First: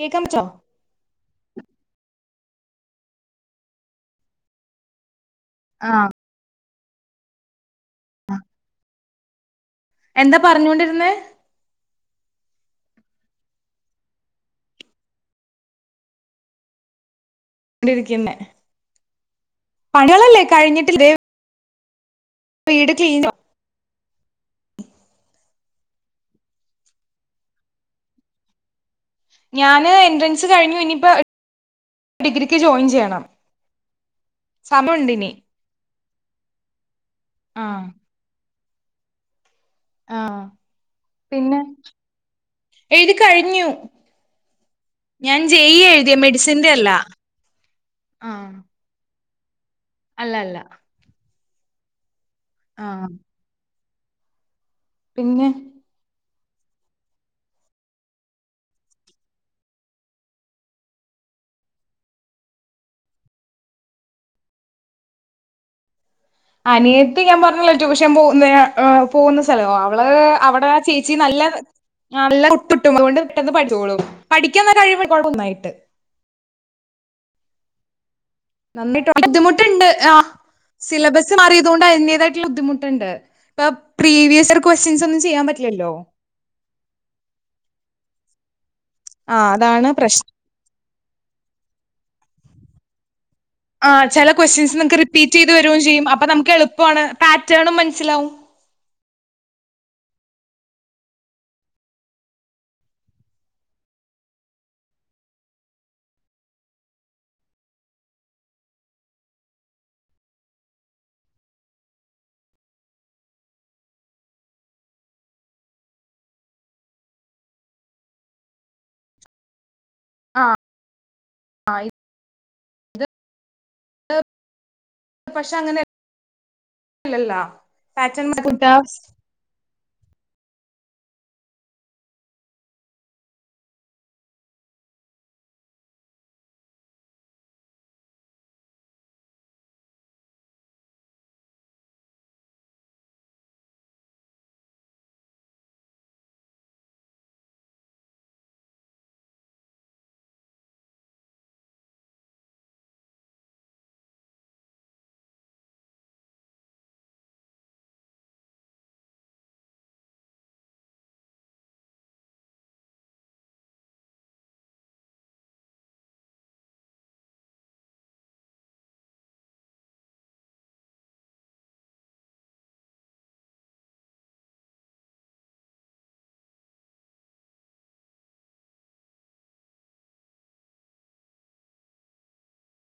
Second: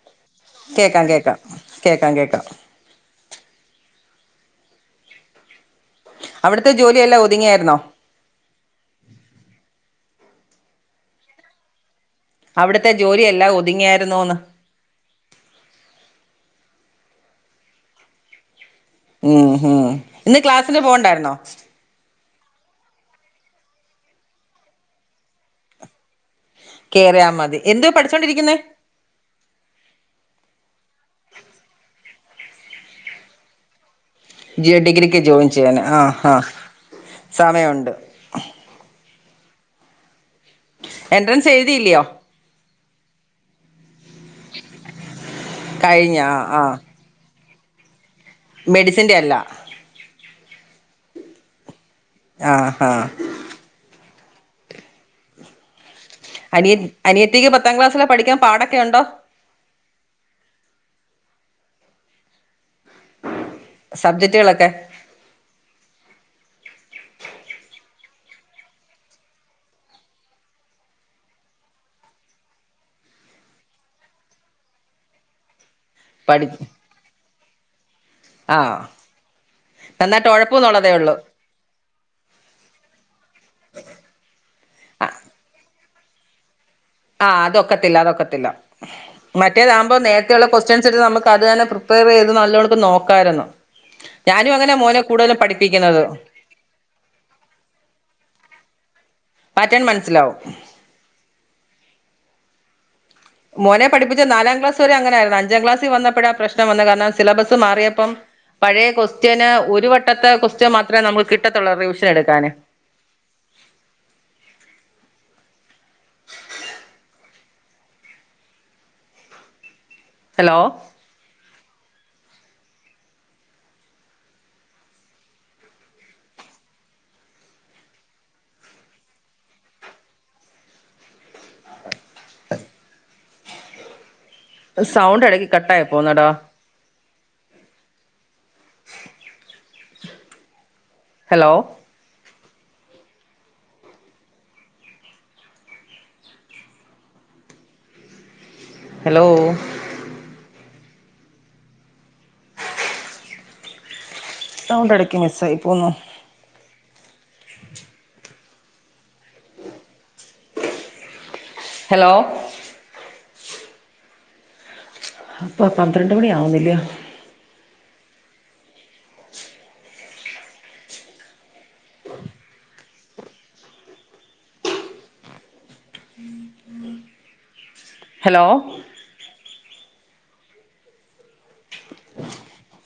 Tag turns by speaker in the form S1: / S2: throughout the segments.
S1: കേക്കാൻ പറ്റോ
S2: കേക്കാം കേക്കാം കേക്കാം കേക്കാം.
S1: ആ
S2: അവിടുത്തെ ജോലിയെല്ലാം ഒതുങ്ങിയാരുന്നോ?
S1: എന്താ പറഞ്ഞുകൊണ്ടിരുന്നേ?
S2: അവിടുത്തെ ജോലിയെല്ലാം ഒതുങ്ങിയാരുന്നൊന്ന്.
S1: ടിരിക്ക്ന്നെ.
S2: ഇന്ന് ക്ലാസിനു
S1: ദേ
S2: പോണ്ടാരുന്നോ?
S1: വീട് ക്ലീനോ?
S2: കേറിയാ മതി, എന്തുവാ പഠിച്ചോണ്ടിരിക്കുന്നെ?
S1: ഞാന് എൻട്രൻസ് കഴിഞ്ഞു ഇനിപ്പോ ഡിഗ്രിയ്ക്കു ജോയിൻ ചെയ്യണം.
S2: ജിയോ
S1: സമയണ്ട്
S2: ഡിഗ്രിക്കു
S1: ഇനി
S2: ജോയിൻ ചെയ്യാന് ആ ആ
S1: ആഹ്
S2: സമയൊണ്ട്.
S1: ആ
S2: എൻട്രൻസ് എഴുതില്ലിയോ?
S1: എഴുതി കഴിഞ്ഞു. ഞാൻ ജെ ഈ യാ എഴുതിയെ
S2: കഴിഞ്ഞ ആ ആ
S1: മെഡിസിന്റെ അല്ല. ആഹ്
S2: മെഡിസിന്റെ അല്ല.
S1: അല്ല അല്ല
S2: ആ ഹാ
S1: ആഹ് പിന്നെ
S2: അനിയത് അനിയത്തിക്ക് പത്താം ക്ലാസ്സിലെ പഠിക്കാൻ പാടൊക്കെ ഒണ്ടോ? സബ്ജറ്റ്കളൊക്കെ
S1: അനിയത്തി ഞാൻ പറഞ്ഞില്ലെ ട്യൂഷൻ പോന്ന അ പോന്ന സലം അവള് അവടെ ചേച്ചി നല്ല നല്ല കുത്ത് കിട്ടും അത് കൊണ്ട് പെട്ടെന്ന് പഠിച്ചോളും, പഠിക്കാനുള്ള കഴിവുണ്ട് [unintelligible] നന്നായിട്ട്.
S2: പഠി ആ
S1: നന്നായിട്ട് ബുദ്ധിമുട്ട് ഇണ്ട് ആ
S2: നന്നായിട്ട് ഉഴപ്പുന്നുള്ളതേ ഉള്ളൂ
S1: സിലബസ് മാറിയതു കൊണ്ട് അതിൻ്റെതായിട്ടുള്ള ബുദ്ധിമുട്ട്ണ്ട് ഇപ്പം പ്രീവിയസർ ക്വസ്റ്റിയൻസ് ഒന്നും ചെയ്യാൻ പറ്റില്ലല്ലോ.
S2: ആ അതൊക്കത്തില്ല അതൊക്കത്തില്ല.
S1: ആഹ് അതാണ്
S2: മറ്റേതാകുമ്പോ
S1: പ്രശ്നം
S2: നേരത്തെ ഒള്ള ക്വസ്റ്റിയൻസ് ഇട്ട് നമ്മക്ക് അത് തന്നെ പ്രിപ്പേയർ ചെയ്ത് നല്ലോണിക്ക് നോക്കായിരുന്നു,
S1: ആഹ് ചില
S2: ഞാനും അങ്ങനെ
S1: ക്വസ്റ്റ്യൻസ് നമുക്ക്
S2: മോനെ
S1: റിപ്പീറ്റ്
S2: കൂടുതലും
S1: ചെയ്ത് വരും
S2: പഠിപ്പിക്കുന്നത്.
S1: ചെയ്യും അപ്പൊ നമുക്ക് എളുപ്പമാണ് പാറ്റേണും മനസ്സിലാവും
S2: പാറ്റേൺ മനസ്സിലാകും. മോനെ പഠിപ്പിച്ചു നാലാം ക്ലാസ് വരെ അങ്ങനെയായിരുന്നു അഞ്ചാം ക്ലാസിൽ വന്നപ്പഴ പ്രശ്നം വന്നത്, കാരണം സിലബസ് മാറിയപ്പം പഴയ ക്വസ്റ്റിയന് ഒരു വട്ടത്തെ ക്വസ്റ്റിയൻ മാത്ര നമുക്ക് കിട്ടത്തൊള്ളൂ റിവിഷൻ എടുക്കാന്. ഹലോ
S1: ആയി ഇത് പക്ഷേ അങ്ങനെ ലല്ലല്ലോ പാറ്റേൺ മാറ്റി ടാസ്
S2: സൗണ്ട് എടയ്ക്ക് കട്ടായി പോന്നടാ. ഹലോ ഹലോ സൗണ്ട് ഇഎയ്ക്ക് മിസ്സായി പോന്നു. [inaudible] ഹലോ അപ്പം പന്ത്രണ്ട് മണിയാവുന്നില്ലയോ. ഹലോ [inaudible]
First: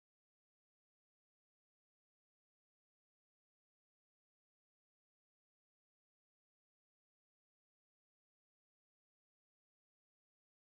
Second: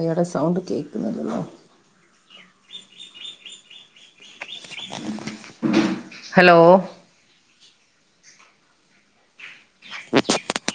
S2: ഇയാടെ സൗണ്ട് കേക്കുന്നില്ലല്ലോ ഹലോ [inaudible]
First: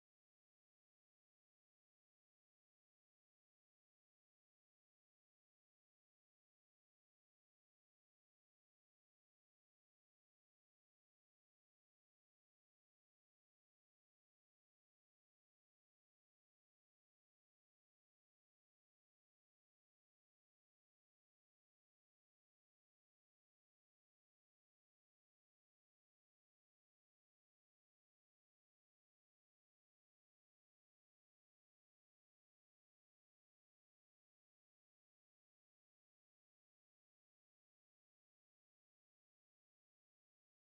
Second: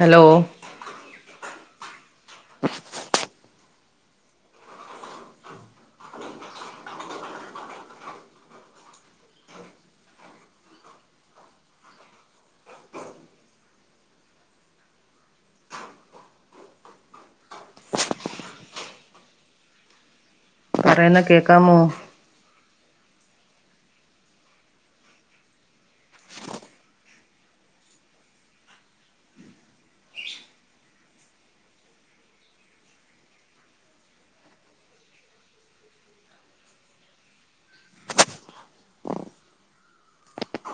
S2: ഹലോ പറയന്ന കേക്കാമോ